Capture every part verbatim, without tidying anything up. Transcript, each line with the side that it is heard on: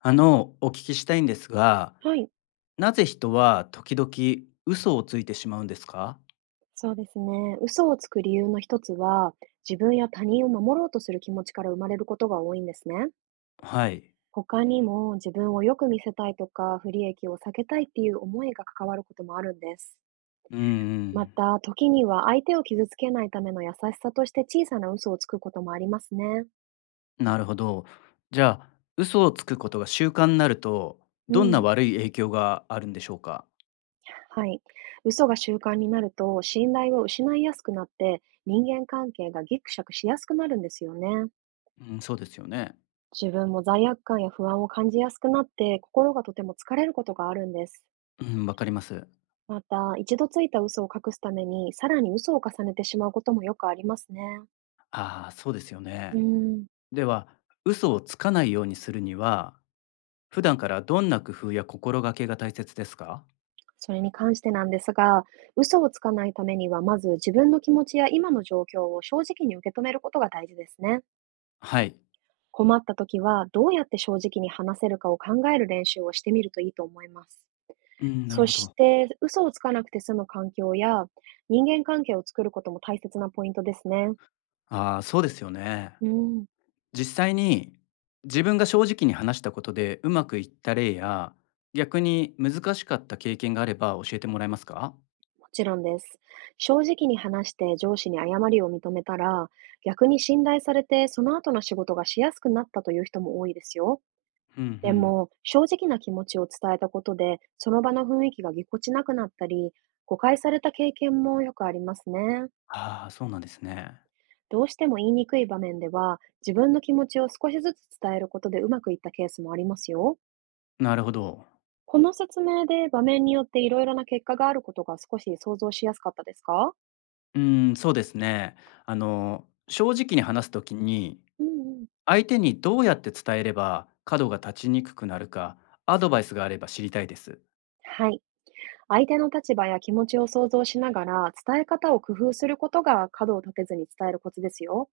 left: あの、お聞きしたいんですが、
right: はい、
left: なぜ人は時々嘘をついてしまうんですか？
right: そうですね。嘘をつく理由の一つは、自分や他人を守ろうとする気持ちから生まれることが多いんですね。
left: はい。
right: 他にも自分をよく見せたいとか、不利益を避けたいっていう思いが関わることもあるんです。
left: うんう
right: ま
left: ん。
right: た、時には相手を傷つけないための優しさとして小さな嘘をつくこともありますね。
left: なるほど。じゃあ、嘘をつくことが習慣になると、
right: う
left: どんな
right: ん。
left: 悪い影響があるんでしょうか？
right: はい。嘘が習慣になると、信頼を失いやすくなって、人間関係がギクシャクしやすくなるんですよね。
left: うん、そうですよね。
right: 自分も罪悪感や不安を感じやすくなって心がとても疲れることがあるんです。
left: うん、わかります。
right: また、一度ついた嘘を隠すためにさらに嘘を重ねてしまうこともよくありますね。
left: ああ、そうですよ
right: うー
left: ね。
right: ん、
left: では、嘘をつかないようにするには、普段からどんな工夫や心がけが大切ですか？
right: それに関してなんですが、嘘をつかないためにはまず自分の気持ちや今の状況を正直に受け止めることが大事ですね。
left: はい。
right: 困った時はどうやって正直に話せるかを考える練習をしてみるといいと思います。
left: うん、な
right: そ
left: るほ
right: し
left: ど。
right: て、嘘をつかなくて済む環境や人間関係を作ることも大切なポイントですね。
left: ああ、そうですよね。
right: うーん、も
left: 実際に自分が正直に話したことでうまくいった例や、逆に難しかった経験があれば教えてもらえますか？
right: ちろんです。正直に話して上司に誤りを認めたら、逆に信頼されてその後の仕事がしやすくなったという人も多いですよ。
left: うんう
right: で
left: ん。
right: も、正直な気持ちを伝えたことで、その場の雰囲気がぎこちなくなったり、誤解された経験もよくありますね。
left: ああ、そうなんですね。
right: どうしても言いにくい場面では、自分の気持ちを少しずつ伝えることでうまくいったケースもありますよ。
left: なるほど。
right: この説明で場面によっていろいろな結果があることが少し想像しやすかったですか？
left: うん、そうですね。あの、正直に話すときに、
right: うんうん。
left: 相手にどうやって伝えれば角が立ちにくくなるか、アドバイスがあれば知りたいです。
right: はい。相手の立場や気持ちを想像しながら、伝え方を工夫することが角を立てずに伝えるコツですよ。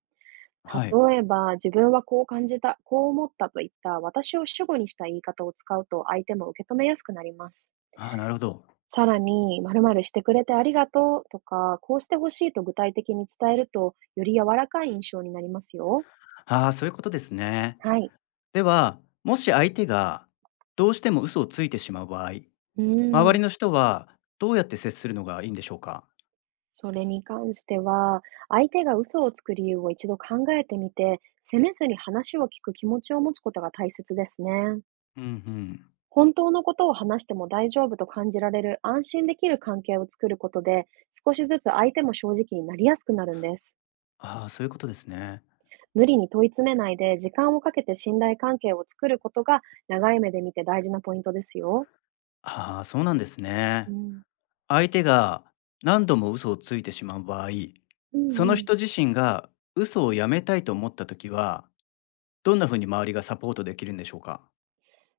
left: はい。
right: 例えば、自分はこう感じた、こう思ったといった私を主語にした言い方を使うと相手も受け止めやすくなります。
left: ああ、なるほど。
right: さらに、〇〇してくれてありがとうとか、こうしてほしいと具体的に伝えると、より柔らかい印象になりますよ。
left: ああ、そういうことですね。
right: はい。
left: では、もし相手がどうしても嘘をついてしまう場合、
right: うー
left: 周
right: ん。
left: りの人はどうやって接するのがいいんでしょうか？
right: それに関しては、相手が嘘をつく理由を一度考えてみて、責めずに話を聞く気持ちを持つことが大切ですね。
left: うんうん。
right: 本当のことを話しても大丈夫と感じられる安心できる関係を作ることで、少しずつ相手も正直になりやすくなるんです。
left: ああ、そういうことですね。
right: 無理に問い詰めないで、時間をかけて信頼関係を作ることが長い目で見て大事なポイントですよ。
left: ああ、そうなんです
right: う
left: ね。
right: ん。
left: 相手が何度も嘘をついてしまう場合、
right: う
left: そ
right: ん
left: の
right: うん。
left: 人自身が嘘をやめたいと思った時は、どんな風に周りがサポートできるんでしょうか？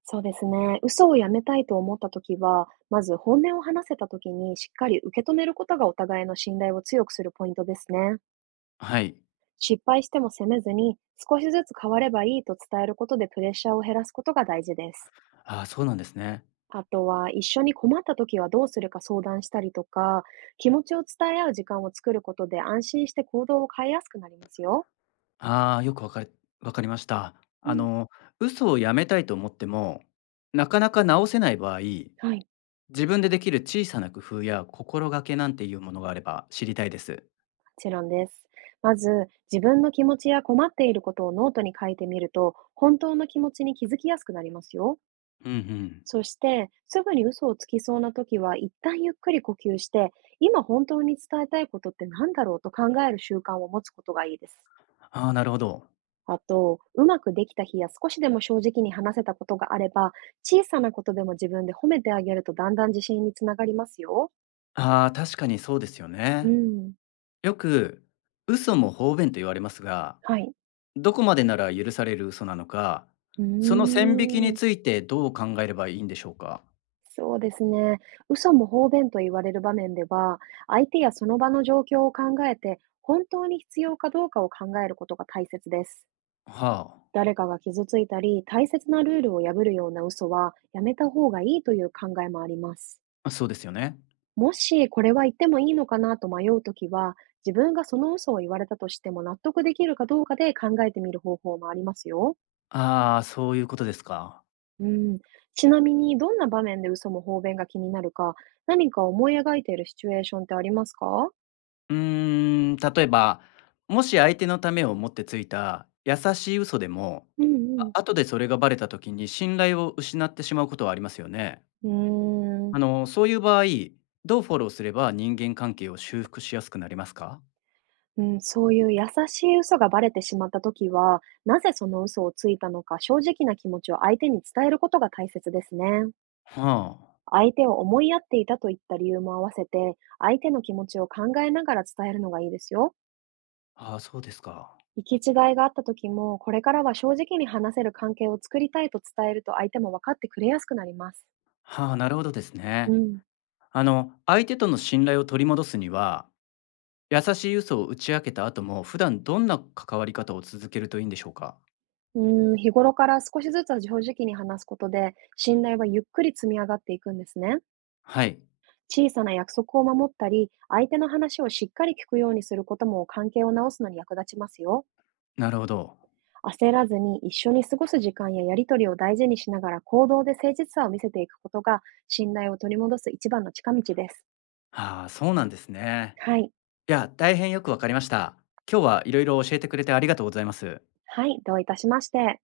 right: そうですね。嘘をやめたいと思ったときは、まず本音を話せたときにしっかり受け止めることがお互いの信頼を強くするポイントですね。
left: はい。
right: 失敗しても責めずに、少しずつ変わればいいと伝えることでプレッシャーを減らすことが大事です。
left: ああ、そうなんですね。
right: あとは、一緒に困ったときはどうするか相談したりとか、気持ちを伝え合う時間を作ることで安心して行動を変えやすくなりますよ。
left: ああ、よくわかりわかりました。
right: う
left: あ
right: ん。
left: の、嘘をやめたいと思っても、なかなか直せない場合、
right: はい。
left: 自分でできる小さな工夫や心がけなんていうものがあれば知りたいです。
right: もちろんです。まず、自分の気持ちや困っていることをノートに書いてみると、本当の気持ちに気づきやすくなりますよ。
left: うんうん。
right: そして、すぐに嘘をつきそうな時は、一旦ゆっくり呼吸して、今本当に伝えたいことって何だろうと考える習慣を持つことがいいです。
left: ああ、なるほど。
right: あと、うまくできた日や少しでも正直に話せたことがあれば、小さなことでも自分で褒めてあげるとだんだん自信につながりますよ。
left: ああ、確かにそうですよ
right: う
left: ね。
right: ん。
left: よく、嘘も方便と言われますが、
right: はい。
left: どこまでなら許される嘘なのか、
right: うー
left: その線引きに
right: ん。
left: ついてどう考えればいいんでしょうか。
right: そうですね。嘘も方便と言われる場面では、相手やその場の状況を考えて、本当に必要かどうかを考えることが大切です。
left: は
right: 誰かが傷ついたり、大切なルールを破るような嘘はやめた方がいいという考えもあります。
left: あ、そうですよね。
right: もしこれは言ってもいいのかなと迷うときは、自分がその嘘を言われたとしても納得できるかどうかで考えてみる方法もありますよ。
left: ああ、そういうことですか。
right: うん、ちなみにどんな場面で嘘も方便が気になるか、何か思い描いているシチュエーションってありますか？
left: うーん、例えば、もし相手のためを思ってついた優しい嘘でも、
right: うんう
left: あ、
right: ん。
left: 後でそれがバレた時に信頼を失ってしまうことはありますよね。
right: うーん、
left: あの、そういう場合、どうフォローすれば人間関係を修復しやすくなりますか？
right: うん、そういう優しい嘘がバレてしまった時は、なぜその嘘をついたのか、正直な気持ちを相手に伝えることが大切ですね。
left: は
right: 相手を思いやっていたといった理由も合わせて、相手の気持ちを考えながら伝えるのがいいですよ。
left: あ、ああ、そうですか。
right: 行き違いがあった時も、これからは正直に話せる関係を作りたいと伝えると相手も分かってくれやすくなります。
left: はあ、なるほどです
right: う
left: ね。
right: ん。
left: あの、相手との信頼を取り戻すには、優しい嘘を打ち明けた後も、普段どんな関わり方を続けるといいんでしょうか？
right: うーん、日頃から少しずつ正直に話すことで、信頼はゆっくり積み上がっていくんですね。
left: はい、
right: 小さな約束を守ったり、相手の話をしっかり聞くようにすることも関係を直すのに役立ちますよ。
left: なるほど。
right: 焦らずに一緒に過ごす時間ややりとりを大事にしながら行動で誠実さを見せていくことが、信頼を取り戻す一番の近道です。
left: はあ、そうなんですね。
right: はい。
left: いや、大変よくわかりました。今日はいろいろ教えてくれてありがとうございます。
right: はい、どういたしまして。